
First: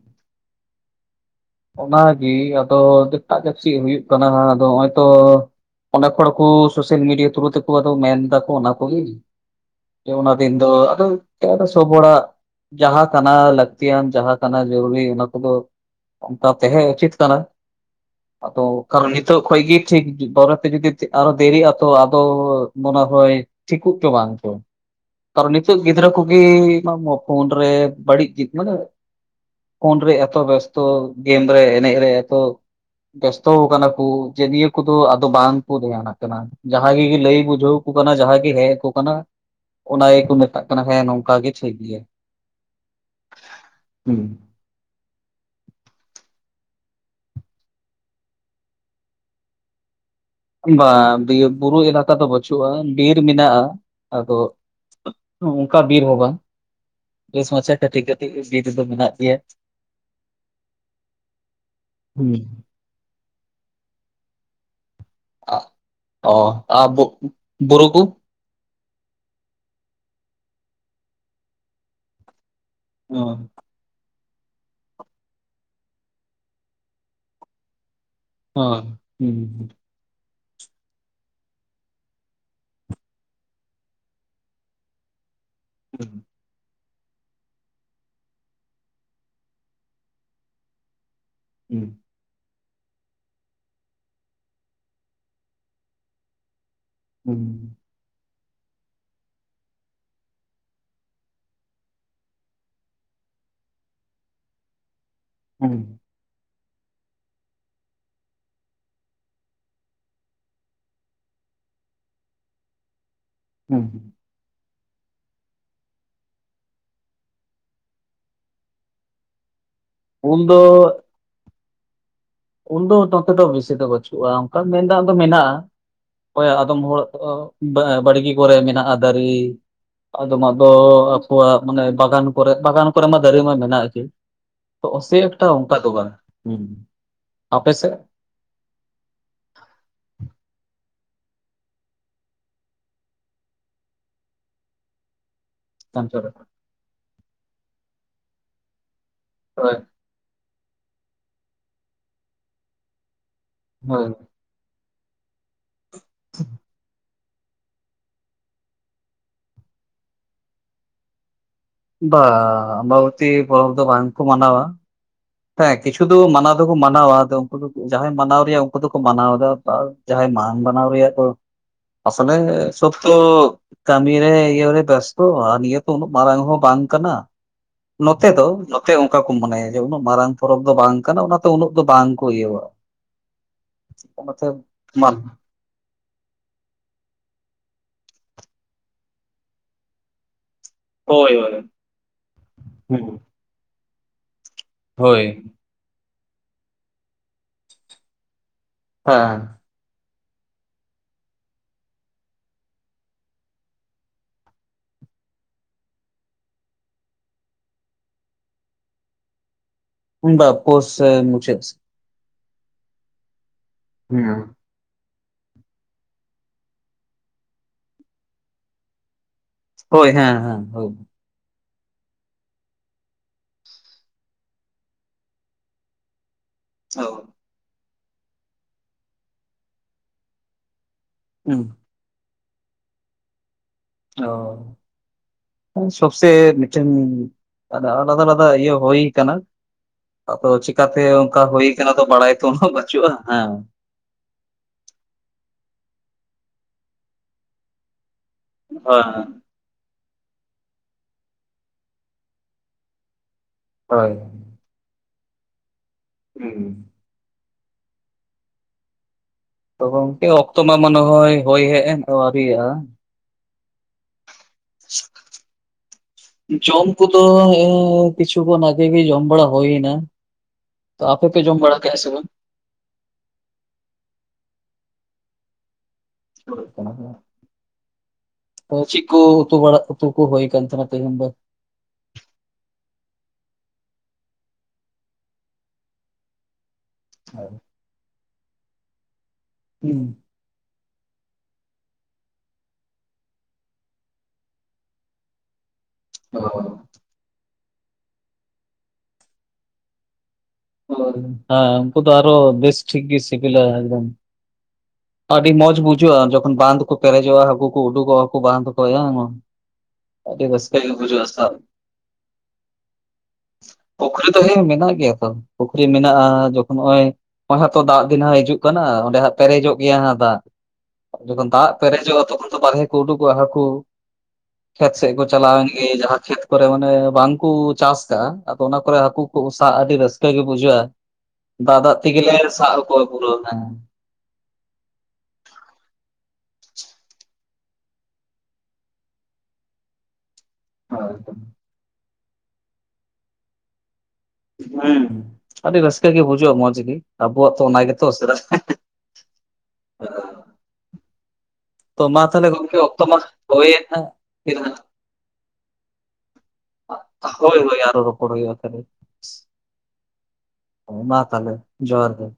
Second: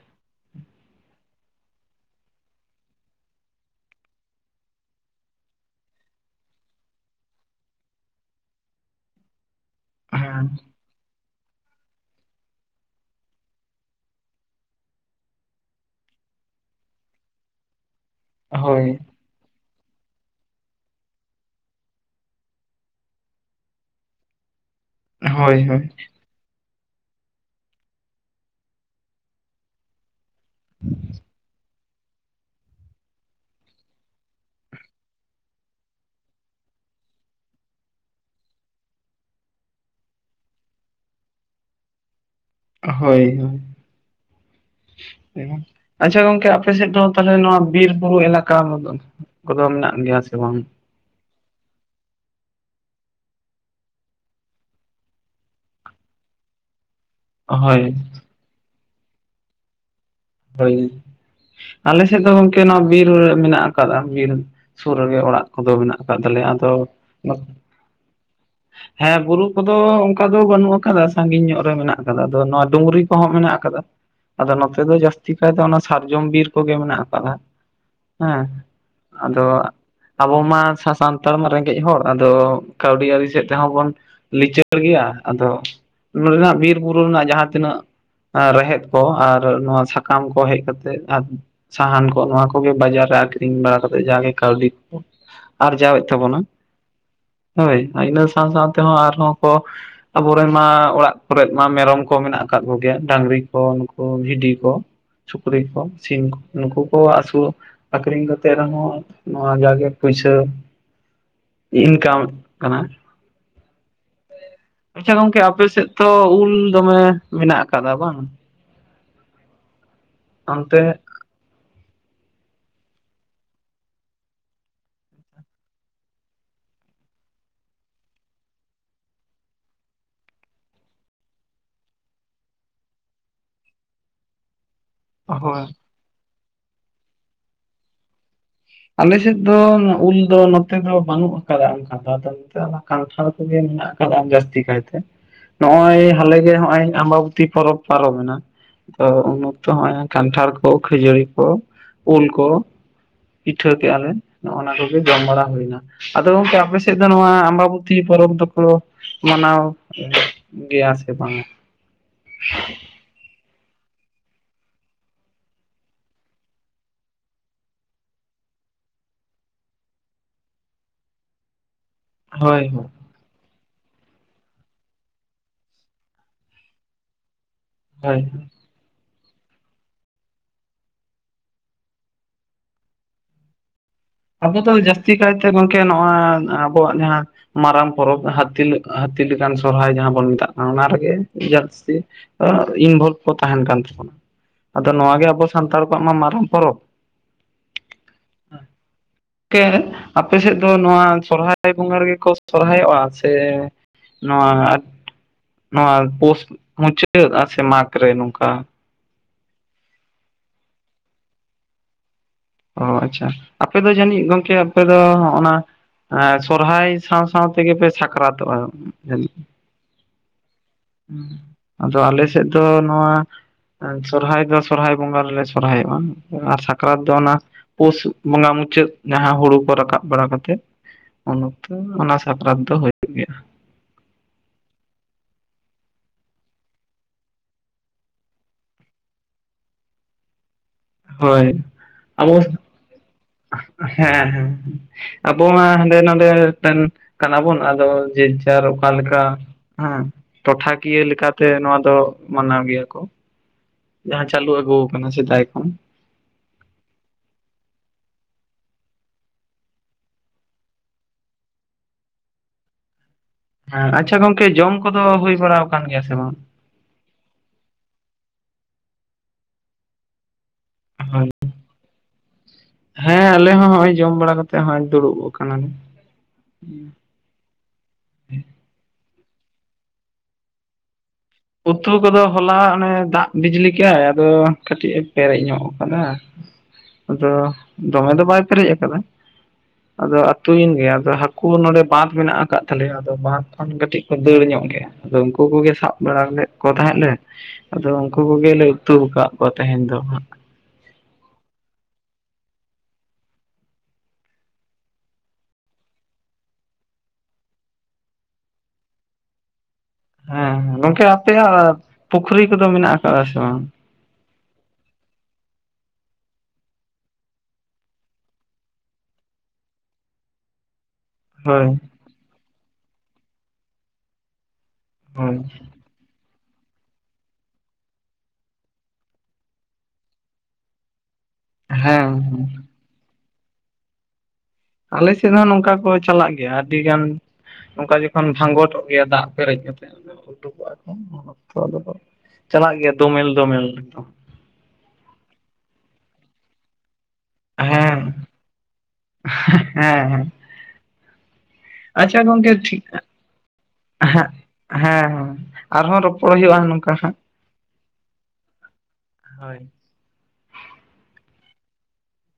S2: ᱚᱱᱟᱜᱤ ᱟᱫᱚ ᱮᱴᱟᱜ [inaudible] ᱡᱟᱹᱯᱥᱤ ᱦᱩᱭᱩᱜ ᱠᱟᱱᱟ ᱦᱟᱸᱜ ᱟᱫᱚ ᱱᱚᱜᱼᱚᱭ ᱛᱚ [unintelligible] ᱚᱱᱮᱠ ᱦᱚᱲ ᱠᱚ ᱥᱳᱥᱟᱞ ᱢᱤᱰᱤᱭᱟ ᱛᱷᱨᱩ ᱛᱮᱠᱩ ᱟᱫᱚ ᱢᱮᱱ ᱫᱟᱠᱚ ᱚᱱᱟ ᱠᱚᱜᱤ ᱾ ᱡᱮ
S1: ᱦᱮᱸ
S2: ᱚᱱᱟᱫᱤᱱ ᱫᱚ ᱟᱫᱚ ᱾ ᱮ ᱥᱚᱵᱚᱲᱟᱜ ᱡᱟᱦᱟᱸ ᱠᱟᱱᱟ ᱞᱟᱹᱠᱛᱤᱭᱟᱱ ᱡᱟᱦᱟᱸ ᱠᱟᱱᱟ ᱡᱚᱨᱩᱨᱤ ᱚᱱᱟ ᱠᱚᱫᱚ ᱾ ᱚᱱᱠᱟ ᱛᱮᱦᱮ ᱩᱪᱤᱛ ᱠᱟᱱᱟ ᱟᱫᱚ
S1: ᱦᱳᱭ
S2: ᱠᱟᱨᱚᱱ ᱱᱤᱛ ᱱᱤᱛᱚᱜ ᱠᱷᱚᱭᱜᱤ ᱴᱷᱤᱠ ᱵᱚᱨᱮ ᱛᱮ ᱡᱩᱫᱤ ᱟᱨᱚ ᱫᱮᱨᱤᱜ ᱟ ᱛᱚ ᱟᱫᱚ ᱢᱚᱱᱮ ᱦᱚᱭ ᱴᱷᱤᱠᱚᱜ ᱪᱚ ᱵᱟᱝ ᱪᱚ ᱠᱟᱨᱚᱱ
S1: ᱦᱳᱭ
S2: ᱱᱤᱛᱚᱜ
S1: ᱦᱳᱭ
S2: ᱜᱤᱫᱽᱨᱟᱹ ᱠᱩ ᱜᱤ ᱻᱯᱷᱳᱱ ᱨᱮ ᱵᱟᱹᱲᱤᱡ ᱡᱤᱫ ᱢᱟᱱᱮ ᱯᱷᱳᱱ ᱨᱮ ᱮᱛᱚ ᱵᱮᱥ ᱛᱚ ᱜᱮᱢ ᱨᱮ ᱮᱱᱮᱡ ᱨᱮ ᱮᱛᱚ ᱵᱮᱥᱛᱚᱣ ᱠᱟᱱᱟ ᱠᱩ ᱡᱮ ᱱᱤᱭᱟᱹ ᱠᱚᱫᱚ ᱟᱫᱚ ᱵᱟᱝ ᱠᱚ ᱫᱷᱮᱭᱟᱱᱟᱜ ᱠᱟᱱᱟ ᱾ ᱡᱟᱦᱟᱸ ᱜᱤ ᱜᱤ ᱞᱟᱹᱭ ᱵᱩᱡᱷᱟᱹᱣᱠᱚ ᱠᱟᱱᱟ ᱡᱟᱦᱟᱸ ᱜᱤ ᱦᱮᱜ ᱟᱠᱚ ᱠᱟᱱᱟ ᱾ ᱚᱱᱟ ᱜᱮᱠᱚ ᱢᱮᱛᱟᱜ ᱠᱟᱱᱟ ᱦᱮᱸ ᱱᱚᱝᱠᱟ ᱜᱤ ᱴᱷᱤᱠ ᱜᱮᱭᱟ ᱾
S1: ᱦᱳᱭ ᱦᱳᱭ᱾
S2: ᱦᱩᱸ
S1: ᱟᱪᱷᱟ ᱜᱚᱝᱠᱮ ᱟᱯᱮ ᱥᱮᱫ ᱫᱚ ᱛᱟᱦᱚᱞᱮ ᱱᱚᱣᱟ ᱵᱤᱨ ᱵᱩᱨᱩ ᱮᱞᱟᱠᱟ ᱠᱚᱫᱚ ᱢᱮᱱᱟᱜ ᱜᱮᱭᱟ ᱥᱮ ᱵᱟᱝ?
S2: ᱵᱟᱝ ᱵᱤᱨ ᱵᱩᱨᱩ ᱮᱞᱟᱠᱟ ᱫᱚ ᱵᱟᱹᱪᱩᱜᱼᱟ ᱵᱤᱨ ᱢᱮᱱᱟᱜᱼᱟ ᱟᱫᱚ ᱾ ᱩᱱᱠᱟ ᱵᱤᱨ ᱦᱚᱸ ᱵᱟᱝ ᱾ ᱵᱮᱥ ᱢᱟᱪᱷᱟ
S1: ᱦᱳᱭ
S2: ᱠᱟᱹᱴᱤᱡ ᱠᱟᱹᱴᱤᱡ ᱵᱤᱨ ᱨᱮᱫᱚ ᱢᱮᱱᱟᱜ ᱯᱮᱭᱟ ᱾
S1: ᱦᱚᱭ ᱟᱞᱮ ᱥᱮᱫ ᱫᱚ ᱜᱚᱢᱠᱮ ᱱᱚᱣᱟ ᱵᱤᱨ ᱢᱮᱱᱟᱜ ᱟᱠᱟᱜ-ᱟ ᱵᱤᱨ ᱥᱩᱨ ᱨᱮᱜᱮ ᱚᱲᱟᱜ ᱠᱚᱫᱚ ᱢᱮᱱᱟᱜ ᱟᱠᱟᱫ
S2: ᱚ
S1: ᱛᱟᱞᱮᱭᱟ ᱟᱫᱚ
S2: ᱟᱨ ᱵᱩ ᱵᱩᱨᱩ ᱠᱚ
S1: ᱦᱮᱸ ᱵᱩᱨᱩ ᱠᱚᱫᱚ ᱚᱱᱠᱟ ᱫᱚ ᱵᱟᱹᱱᱩᱜ ᱟᱠᱟᱫᱟ ᱥᱟᱺᱜᱤᱧ ᱧᱚᱜ ᱨᱮ ᱢᱮᱱᱟᱜ ᱟᱠᱟᱫᱟ ᱟᱫᱚ ᱱᱚᱣᱟ ᱰᱩᱝᱨᱤ ᱠᱚᱦᱚᱸ ᱢᱮᱱᱟᱜ ᱟᱠᱟᱫᱟ ᱟᱫᱚ ᱱᱚᱛᱮ ᱫᱚ ᱡᱟᱹᱥ ᱡᱟᱹᱥᱛᱤ ᱠᱚᱫᱚ ᱚᱱᱟ ᱥᱟᱨᱡᱚᱢ ᱵᱤᱨ ᱠᱚᱜᱮ ᱢᱮᱱᱟᱜ ᱟᱠᱟᱫᱟ ᱦᱮᱸ ᱟᱫᱚ ᱟᱵᱚ ᱢᱟ ᱥᱟᱸ-ᱥᱟᱱᱛᱟᱲ ᱢᱟ ᱨᱮᱸᱜᱮᱡ ᱦᱚᱲ ᱟᱫᱚ ᱠᱟᱹᱣᱰᱤ ᱟᱹᱨᱤ ᱥᱮᱫ ᱛᱮᱦᱚᱸ ᱵᱚᱱ ᱞᱤᱪᱟᱹᱲ ᱜᱮᱭᱟ ᱟᱫᱚ ᱱᱚᱰᱮᱱᱟᱜ ᱵᱤᱨ-ᱵᱩᱨᱩ ᱨᱮᱱᱟᱜ ᱡᱟᱦᱟᱸ ᱛᱤᱱᱟᱹᱜ ᱨᱮᱦᱮᱫ ᱠᱚ ᱟᱨ ᱱᱚᱣᱟ ᱥᱟ ᱥᱟᱠᱟᱢ ᱠᱚ ᱦᱮᱡ ᱠᱟᱛᱮ ᱥᱟᱦᱟᱱ ᱠᱚ ᱱᱚᱣᱟ ᱠᱚᱜᱮ ᱵᱟᱡᱟᱨ ᱨᱮ ᱟᱠᱷᱨᱤᱧ ᱵᱟᱲᱟ ᱠᱟᱛᱮ ᱡᱟᱦᱟᱸᱜᱮ ᱠᱟᱹᱣᱰᱤ ᱠᱚ ᱟᱨᱡᱟᱣᱮᱫ ᱛᱟᱵᱚᱱᱟ ᱦᱳᱭ ᱤᱱᱟᱹ ᱥᱟᱶ-ᱥᱟᱶ ᱛᱮᱦᱚᱸ ᱟᱨᱦᱚᱸ ᱠᱚ ᱟᱵᱚᱨᱮᱱ ᱢᱟ ᱚᱲᱟᱜ ᱠᱚᱨᱮ ᱢᱟ ᱢᱮᱨᱚᱢ ᱠᱚ ᱢᱮᱱᱟᱜ ᱟᱠᱟᱜ ᱠᱚᱜᱮᱭᱟ ᱰᱟᱝᱨᱤ ᱠᱚ ᱱᱩᱠᱩ ᱵᱷᱤᱰᱤ ᱠᱚ ᱥᱩᱠᱨᱤ ᱠᱚ ᱥᱤᱢ ᱠᱚ ᱱᱩᱠᱩ ᱠᱚ ᱟᱹᱥᱩᱞ ᱟᱠᱷᱨᱤᱧ ᱠᱚᱛᱮᱜ ᱨᱮᱦᱚᱸ ᱱᱚᱣᱟ ᱡᱟᱜᱮ ᱯᱩᱭᱥᱟᱹ ᱤᱱᱠᱟᱢ ᱠᱟᱱᱟ
S2: ᱦᱩᱸ-ᱦᱩᱸ
S1: ᱟᱪᱷᱟ ᱜᱚᱝᱠᱮ ᱟᱯᱮᱥᱮᱫ ᱛᱚ ᱩᱞ ᱫᱚᱢᱮ ᱢᱮᱱᱟᱜ ᱟᱠᱟᱫᱟ ᱵᱟᱝ
S2: ᱩᱞ ᱫᱚ
S1: ᱚᱱᱛᱮ
S2: ᱩᱞ ᱫᱚ ᱱᱚᱛᱮ ᱫᱚ ᱵᱮᱥᱤ ᱫᱚ ᱵᱟᱹᱪᱩᱜᱼᱟ ᱚᱱᱠᱟ ᱢᱮᱱᱫᱟ ᱫᱚ ᱢᱮᱱᱟᱜᱼᱟ᱾ ᱦᱳᱭ ᱟᱫᱚᱢ ᱦᱚᱲ ᱵᱟᱲᱜᱮ ᱠᱚᱨᱮ ᱢᱮᱱᱟᱜᱼᱟ ᱫᱟᱨᱮ ᱟᱫᱚᱢᱟᱜ ᱫᱚ ᱟᱠᱚᱣᱟᱜ ᱢᱟᱱᱮ ᱵᱟᱜᱟᱱ ᱠᱚᱨᱮ, ᱵᱟᱜᱟᱱ ᱠᱚᱨᱮ ᱢᱟ ᱫᱟᱨᱮ ᱢᱟ ᱢᱮᱱᱟᱜᱼᱟ ᱜᱮ ᱛᱚ ᱥᱮ ᱮᱠᱴᱟ
S1: ᱦᱳᱭ
S2: ᱚᱱᱠᱟ ᱫᱚ ᱵᱟᱝ ᱟᱯᱮ ᱥᱮᱫ
S1: ᱟᱞᱮ ᱥᱮᱫ ᱫᱚ ᱩᱞ ᱫᱚ ᱱᱚᱛᱮ ᱫᱚ ᱵᱟᱹᱱᱩᱜ ᱟᱠᱟᱫᱟ ᱚᱱᱠᱟ ᱫᱚ ᱠᱚᱱᱴᱷᱟᱲ ᱠᱚᱜᱮ ᱢᱮᱱᱟᱜ ᱠᱟᱫᱟ ᱡᱟᱥᱛᱤ ᱠᱷᱟᱭᱛᱮ ᱱᱚᱜᱼᱚᱭ
S2: ᱚᱱᱛᱮ
S1: ᱦᱟᱞᱮᱜᱮ ᱱᱚᱜᱼᱚᱭ ᱟᱢᱵᱟᱵᱚᱛᱤ ᱯᱚᱨᱚᱵᱽ ᱯᱟᱨᱚᱢᱮᱱᱟ ᱛᱚ ᱩᱱ ᱚᱠᱛᱚ
S2: ᱦᱳᱭ
S1: ᱦᱚᱸᱜᱼᱚᱭ ᱠᱟᱱᱴᱷᱟᱲ ᱠᱚ ᱠᱷᱟᱹᱡᱟᱹᱲᱤ ᱠᱚ ᱩᱞ ᱠᱚ ᱯᱤᱴᱷᱟᱹ ᱠᱮᱼᱟ
S2: ᱦᱳᱭ
S1: ᱞᱮ ᱱᱚᱜᱼᱱᱟ ᱠᱚᱜᱮ ᱡᱚᱢ ᱵᱟᱲᱟ ᱦᱩᱭᱱᱟ ᱟᱫᱚ ᱜᱚᱝᱠᱮ ᱟᱯᱮ ᱥᱮᱫ ᱱᱚᱣᱟ ᱟᱢᱵᱟᱵᱚᱛᱤ ᱯᱚᱨᱚᱵ ᱫᱚᱠᱚ ᱢᱟᱱᱟᱣ ᱜᱮᱭᱟ ᱥᱮ ᱵᱟᱝ
S2: ᱵᱟ ᱟᱢᱵᱵᱚᱛᱤ ᱯᱚᱨᱚᱵ ᱫᱚ ᱵᱟᱝ ᱠᱚ ᱢᱟᱱᱟᱣᱟ ᱦᱮᱸ ᱠᱤᱪᱷᱩ ᱫᱚ ᱢᱟᱱᱟᱣ ᱫᱚᱠᱚ ᱢᱟᱱᱟᱣᱟ ᱟᱫᱚ ᱩᱱᱠᱩ ᱫᱚ ᱡᱟᱦᱟᱸᱟᱭ ᱢᱟᱱᱟᱣ ᱨᱮᱭᱟᱜ ᱩᱱᱠᱩ ᱫᱚᱠᱚ ᱢᱟᱱᱟᱣᱫᱟ ᱡᱟᱦᱟᱸᱭ ᱵᱟᱝ ᱢᱟᱱᱟᱣ ᱨᱮᱭᱟᱜ ᱠᱚ
S1: ᱪᱮᱫ ᱦᱚᱸ ᱵᱟᱝ ᱟᱸᱡᱚᱢᱚᱜ ᱠᱟᱱᱟ
S2: ᱟᱥᱚᱞᱮ ᱥᱚᱵ ᱛᱚ ᱠᱟᱹᱢᱤ ᱨᱮ ᱤᱭᱟᱹ ᱨᱮ ᱵᱮᱥᱛᱚ ᱱᱤᱭᱟᱹᱛᱚ ᱩᱱᱟᱹᱜ ᱢᱟᱨᱟᱝ ᱦᱚᱸ ᱵᱟᱝ ᱠᱟᱱᱟ
S1: ᱦᱳᱭ
S2: ᱱᱚᱛᱮ ᱫᱚ ᱱᱚᱛᱮ ᱚᱱᱠᱟ ᱠᱚ ᱢᱚᱱᱮᱭᱟ ᱡᱮ ᱢᱟᱨᱟᱝ ᱯᱚᱨᱚᱵᱽ ᱫᱚ ᱵᱟᱝ ᱠᱟᱱᱟ ᱚᱱᱟᱛᱮ ᱩᱱᱟᱹᱜ ᱫᱚ ᱵᱟᱝ ᱠᱚ ᱤᱭᱟᱹᱣᱟ ᱢᱟᱱ
S1: ᱥᱮ ᱜᱚᱝᱠᱮ ᱱᱚᱣᱟᱜ ᱟᱵᱚᱣᱟᱜ ᱡᱟᱦᱟᱸ ᱢᱟᱨᱟᱝ ᱯᱚᱨᱚᱵᱽ ᱦᱟᱹᱛᱤ, ᱦᱟᱹᱛᱤ ᱞᱮᱠᱟᱱ ᱥᱚᱨᱦᱟᱭ ᱡᱟᱦᱟᱸ ᱵᱚᱱ ᱢᱮᱛᱟᱜ ᱠᱟᱱᱟ ᱚᱱᱟ ᱨᱮᱜᱮ
S2: ᱦᱳᱭ ᱦᱳᱭ
S1: ᱡᱟᱹᱥᱛᱤ
S2: ᱦᱩᱸ
S1: ᱤᱱᱵᱷᱚᱞᱵᱷ ᱠᱚ ᱛᱟᱦᱮᱱ ᱠᱟᱱ ᱛᱟᱵᱚᱱᱟ ᱟᱫᱚ ᱱᱚᱶᱟ
S2: ᱦᱳᱭ
S1: ᱜᱮ ᱟᱵᱚ ᱥᱟᱱᱛᱟᱲ ᱠᱚᱣᱟᱜ ᱢᱟ ᱢᱟᱨᱟᱝ ᱯᱚᱨᱚᱵᱽ
S2: ᱦᱮᱸ
S1: ᱜᱚᱝᱠᱮ ᱟᱯᱮ ᱥᱮᱫ ᱫᱚ ᱱᱚᱣᱟ ᱥᱚᱨᱦᱟᱭ ᱵᱚᱸᱜᱟ ᱨᱮᱜᱮ ᱠᱚ ᱥᱚᱨᱦᱟᱭᱚᱜᱼᱟ ᱥᱮ ᱱᱚᱣᱟ ᱱᱚᱣᱟ ᱯᱩᱥ ᱢᱩᱪᱟᱹᱫ ᱥᱮ ᱢᱟᱜ ᱨᱮ ᱱᱚᱝᱠᱟ
S2: ᱵᱟ ᱯᱩᱥ ᱢᱩᱪᱟᱹᱫ
S1: ᱚ ᱟᱪᱷᱟ ᱟᱯᱮ ᱫᱚ ᱡᱟᱹᱱᱤᱡ
S2: ᱦᱩᱸ
S1: ᱜᱚᱝᱠᱮ ᱟᱯᱮ ᱫᱚ ᱚᱱᱟ ᱥᱚᱨᱦᱟᱭ ᱥᱟᱶ-ᱥᱟᱶ ᱛᱮᱜᱮ ᱯᱮ ᱥᱟᱠᱨᱟᱛᱚᱜᱼᱟ᱾
S2: ᱦᱳᱭ ᱦᱮᱸᱻ ᱦᱮᱸᱻ ᱦᱳᱭ
S1: ᱟᱫᱚ ᱟᱞᱮ ᱥᱮᱫ ᱫᱚ ᱱᱚᱣᱟ ᱥᱚᱨᱦᱟᱭ ᱫᱚ ᱥᱚᱨᱦᱟᱭ ᱵᱚᱸᱜᱟ ᱨᱮᱞᱮ ᱥᱚᱨᱦᱟᱭᱚᱜᱼᱟ, ᱟᱨ ᱥᱟᱠ ᱥᱟᱠᱨᱟᱛ ᱫᱚ ᱚᱱᱟ ᱯᱳᱥ ᱵᱚᱺᱜᱟ ᱢᱩᱪᱟᱹᱫ ᱡᱟᱦᱟᱸ ᱦᱩᱲᱩ ᱠᱚ ᱨᱟᱠᱟᱵ ᱵᱟᱲᱟ ᱠᱟᱛᱮᱼᱼᱼ ᱩᱱ
S2: ᱦᱩᱸ
S1: ᱚᱠᱛᱚ ᱚᱱᱟ ᱥᱟᱠᱨᱟᱛ ᱫᱚ ᱦᱩᱭᱩᱜ ᱜᱮᱭᱟ ᱾
S2: ᱚ ᱥᱚᱵ ᱥᱮ ᱢᱤᱫᱴᱮᱱᱼᱼᱼ ᱟᱫᱚ ᱟᱞᱟᱫᱟ-ᱟᱞᱟᱫᱟ ᱤᱭᱟᱹ ᱦᱩᱭ ᱠᱟᱱᱟ᱾ ᱟᱫᱚ ᱪᱤᱠᱟᱹᱛᱮ ᱚᱱᱠᱟ
S1: ᱦᱳᱭ
S2: ᱦᱩᱭ ᱠᱟᱱᱟ ᱫᱚ ᱵᱟᱲᱟᱭ ᱛᱚ ᱩᱱᱟᱹᱜ ᱵᱟᱹᱪᱩᱜᱼᱟ᱾ ᱦᱮᱸᱻ
S1: ᱦᱮᱸᱻ ᱦᱮᱸ, ᱟᱵᱚ ᱢᱟ ᱦᱟᱸᱰᱮ ᱱᱚᱰᱮᱱ ᱠᱟᱱᱟᱵᱚᱱ ᱟᱫᱚ ᱡᱮᱼᱼᱼ ᱟᱨ ᱚᱠᱟ
S2: ᱦᱳᱭ
S1: ᱞᱮᱠᱟ ᱦᱟᱸᱜ ᱴᱚᱴᱷᱟ ᱠᱤᱭᱟᱹ ᱞᱮᱠᱟᱛᱮ ᱱᱚᱣᱟ ᱫᱚ ᱢᱟᱱᱟᱣ ᱜᱮᱭᱟ ᱠᱚᱼᱼᱼ
S2: ᱦᱳᱭ
S1: ᱡᱟᱦᱟᱸ ᱪᱟᱹᱞᱩ ᱟᱹᱜᱩ ᱠᱟᱱᱟ ᱥᱮᱫᱟᱭ ᱠᱷᱚᱱ ᱾
S2: ᱦᱩᱻᱸ ᱛᱚ ᱜᱚᱝᱠᱮ ᱚᱠᱛᱚ ᱢᱟ ᱢᱚᱱᱮ ᱦᱚᱭ ᱦᱳᱭ ᱦᱮᱡ ᱮᱱ ᱟᱹᱣᱨᱤ ᱟ ᱾
S1: ᱦᱮᱸ ᱟᱪᱪᱷᱟ ᱜᱚᱝᱠᱮ ᱡᱚᱢ ᱠᱚᱫᱚ ᱦᱩᱭ ᱵᱟᱲᱟ ᱠᱟᱱ ᱜᱮᱭᱟ ᱥᱮ ᱵᱟᱝ?
S2: ᱡᱚᱢ ᱠᱚᱫᱚ ᱚᱸᱻ ᱠᱤᱪᱷᱩ ᱠᱷᱚᱱ ᱟᱜᱮ ᱜᱮ ᱡᱚᱢ ᱵᱟᱲᱟ ᱦᱩᱭ ᱮᱱᱟ ᱾ ᱛᱚ ᱟᱯᱮ ᱯᱮ ᱡᱚᱢ ᱵᱟᱲᱟ ᱠᱮᱫᱟ ᱥᱮ ᱵᱟᱝ?
S1: ᱦᱮᱸᱻ ᱟᱞᱮ ᱦᱚᱸᱻ ᱱᱚᱜ- ᱚᱭ ᱡᱚᱢ ᱵᱟᱲᱟ ᱠᱟᱛᱮ ᱦᱚᱸᱻᱜᱚᱭ ᱫᱩᱲᱩᱵ ᱠᱟᱱᱟᱞᱮ᱾
S2: [unintelligible] ᱫᱩᱲᱩᱫ ᱠᱟᱱᱟᱞᱮ ᱾ ᱚ ᱪᱮᱜ ᱠᱚ ᱩᱛᱩ ᱵᱟᱲᱟ ᱩᱛᱩ ᱠᱚ ᱦᱳᱭ ᱠᱟᱱ ᱛᱟᱢᱟ ᱛᱮᱦᱮᱧ ᱫᱚ?
S1: ᱩᱛᱩ ᱠᱚᱫᱚ ᱦᱚᱞᱟ ᱚᱱᱮ ᱫᱟᱜ ᱵᱤᱡᱽᱞᱤ ᱠᱮᱜᱟᱭ ᱾ ᱟᱫᱚ ᱠᱟᱹᱴᱤᱡ ᱮ ᱯᱮᱨᱮᱡ ᱧᱚᱜ ᱠᱟᱫᱟ ᱾ ᱟᱫᱚ ᱫᱚᱢᱮ ᱫᱚ ᱵᱟᱭ ᱯᱮᱨᱮᱡ ᱠᱟᱫᱟ
S2: ᱦᱩᱸ
S1: ᱟᱫᱚᱼᱼᱼ ᱛᱩᱭᱮᱱ ᱜᱮᱭᱟ ᱟᱫᱚ ᱦᱟᱹᱠᱩ ᱱᱚᱰᱮ ᱵᱟᱺᱫᱷ ᱢᱮᱱᱟ-ᱜ ᱠᱟᱜ ᱛᱟᱞᱮᱭᱟ ᱾ ᱟᱫᱚ ᱵᱟᱺᱫᱷ ᱠᱷᱚᱱ ᱠᱟᱹᱴᱤᱡ ᱠᱚ ᱫᱟᱹᱲ ᱧᱚᱜ ᱜᱮᱭᱟ ᱾ ᱟᱫᱚ ᱩᱝᱠᱩ ᱠᱚᱜᱮ ᱥᱟᱵᱼᱼᱼ ᱵᱟᱲᱟ ᱞᱮᱫ ᱠᱚ ᱛᱟᱦᱮᱸᱫ ᱞᱮ ᱟᱫᱚ ᱩᱱᱠᱩ ᱠᱚᱜᱮ ᱞᱮ ᱩᱛᱩ ᱠᱟᱜ ᱠᱚ ᱛᱮᱦᱮᱧ ᱫᱚ ᱾
S2: ᱦᱟᱸ ᱩᱱᱠᱩ ᱫᱚ ᱟᱨᱚ ᱵᱮᱥ ᱴᱷᱤᱠ ᱜᱮ ᱥᱤᱵᱤᱞᱟ ᱮᱠᱫᱚᱢ ᱾ ᱟᱹᱰᱤ ᱢᱳᱸᱡᱷ ᱵᱩᱡᱷᱟᱹᱜ-ᱟ ᱾ ᱡᱚᱠᱷᱚᱱ ᱵᱟᱺᱫᱷ ᱠᱚ ᱯᱮᱨᱮᱡᱚᱜ-ᱟ᱾ ᱦᱟᱹᱠᱩ ᱠᱩ ᱩᱰᱩᱠᱚᱜ-ᱟ᱾ ᱠᱩ ᱵᱟᱸᱫᱷ [unintelligible] ᱟᱹᱰᱤ
S1: ᱦᱮᱸᱻ
S2: ᱨᱟᱹᱥᱠᱟᱹ
S1: ᱦᱮᱸᱻ
S2: ᱜᱮ
S1: ᱜᱚᱝᱠᱮ
S2: ᱵᱩᱡᱷᱟᱹᱜᱼᱟ ᱥᱟᱵ
S1: ᱟᱯᱮᱭᱟᱜ-ᱟ ᱯᱩᱠᱷᱨᱤ ᱠᱚᱫᱚ ᱢᱮᱱᱟᱜ ᱠᱟᱜ-ᱟ ᱥᱮ ᱵᱟᱝ?
S2: ᱯᱩᱠᱷᱨᱤ ᱫᱚ ᱦᱮᱸᱻ ᱢᱮᱱᱟᱜ ᱜᱮᱭᱟ ᱛᱚ ᱯᱩᱠᱷᱨᱤ ᱢᱮᱱᱟᱜ-ᱟ ᱾ ᱡᱚᱠᱷᱚᱱ ᱱᱚᱜ-ᱚᱭᱼᱼᱼ ᱚᱦᱚᱜ ᱛᱚ ᱫᱟᱜ ᱫᱤᱱ ᱦᱟᱜ ᱦᱤᱡᱩᱜ ᱠᱟᱱᱟ ᱚᱰᱮ ᱦᱟᱸᱜ ᱯᱮᱨᱮᱡᱚᱜᱼᱼᱼ ᱜᱮᱭᱟ ᱦᱟᱜ ᱫᱟᱜ ᱡᱚᱠᱷᱚᱱ
S1: ᱦᱳᱭ
S2: ᱫᱟᱜ ᱯᱮᱨᱮᱡᱚᱜ-ᱟ ᱾ ᱛᱚᱠᱷᱚᱱ ᱫᱚ ᱵᱟᱨᱦᱮ ᱠᱚ ᱩᱰᱩᱠᱚᱜ-ᱟ᱾ ᱦᱟᱹᱠᱩᱼᱼᱼ ᱠᱷᱮᱛ ᱥᱮᱜ ᱠᱚ
S1: ᱦᱳᱭ
S2: ᱪᱟᱞᱟᱣᱮᱱ ᱜᱮ, ᱡᱟᱦᱟᱸ ᱠᱷᱮᱛᱼᱼᱼ ᱠᱚᱨᱮ ᱚᱱᱮ ᱵᱟᱝ ᱠᱩ ᱪᱟᱥ ᱠᱟᱜ-ᱟ, ᱟᱫᱚ ᱚᱱᱟ ᱠᱚᱨᱮ ᱦᱟᱹᱠᱩ ᱠᱚ ᱥᱟᱵ ᱟᱹᱰᱤ ᱨᱟᱹᱥᱠᱟᱹ ᱜᱮ ᱵᱩᱡᱷᱟᱹᱜ-ᱟ ᱾ ᱫᱟᱜ-ᱫᱟᱜ
S1: ᱦᱮᱸ
S2: ᱛᱮᱜᱮᱞᱮ ᱥᱟᱵ ᱠᱚᱣᱟ ᱯᱩᱨᱟᱹ ᱱᱟ ᱾
S1: ᱟᱞᱮ ᱥᱮᱫ ᱦᱚᱸ ᱱᱚᱝᱠᱟ ᱠᱚ ᱪᱟᱞᱟᱜ ᱜᱮᱭᱟ᱾ ᱟᱹᱰᱤ ᱜᱟᱱ ᱚᱝᱠᱟ ᱡᱚᱠᱷᱚᱱ ᱵᱷᱟᱸᱜᱚᱴᱚ-ᱜ ᱜᱮᱭᱟ ᱫᱟᱜ ᱯᱮᱨᱮᱡ ᱠᱟᱛᱮ ᱩᱰᱩᱠᱚᱜ-ᱟ ᱠᱚ ᱩᱱ ᱚᱠᱛᱚ ᱟᱫᱚ ᱪᱟᱞᱟᱜ ᱜᱮᱭᱟ ᱫᱳᱢᱮᱞ-ᱫᱳᱢᱮᱞ
S2: ᱦᱩᱸ ᱟᱹᱰᱤ ᱨᱟᱹᱥᱠᱟᱹ ᱜᱮ ᱵᱩᱡᱷᱟᱹᱜ-ᱟ ᱾ ᱢᱚᱸᱡᱽ ᱜᱮ, ᱟᱵᱚᱣᱟᱜ ᱛᱚ ᱚᱱᱟ ᱜᱮᱛᱚ ᱥᱮᱫᱟᱭ ᱼᱼᱼ
S1: ᱦᱮᱸᱻᱦᱮᱸ
S2: ᱛᱚ
S1: ᱟᱪᱪᱷᱟ
S2: ᱢᱟ ᱛᱟᱦᱚᱞᱮ
S1: ᱜᱚᱝᱠᱮ ᱴᱷᱤᱠ-ᱟ
S2: ᱚᱠᱛᱚ ᱢᱟ ᱦᱳᱭᱮᱱ
S1: [unintelligible]
S2: ᱦᱟᱸᱜ
S1: ᱦᱮᱸᱜ ᱦᱮᱸᱻ ᱦᱮᱸ ᱟᱨᱦᱚᱸ ᱨᱚᱯᱚᱲ ᱦᱩᱭᱩᱜ-ᱟ, ᱱᱚᱝᱠᱟ ᱦᱟᱜ
S2: ᱦᱳᱭ ᱦᱳᱭ ᱟᱨᱚ ᱨᱚᱯᱚᱲ ᱦᱩᱭᱩᱜᱼᱟ ᱛᱟᱦᱚᱞᱮ
S1: ᱦᱳᱭᱼᱼᱼ
S2: ᱢᱟ ᱛᱟᱞᱦᱮ ᱡᱚᱦᱟᱨ ᱜᱮ ᱾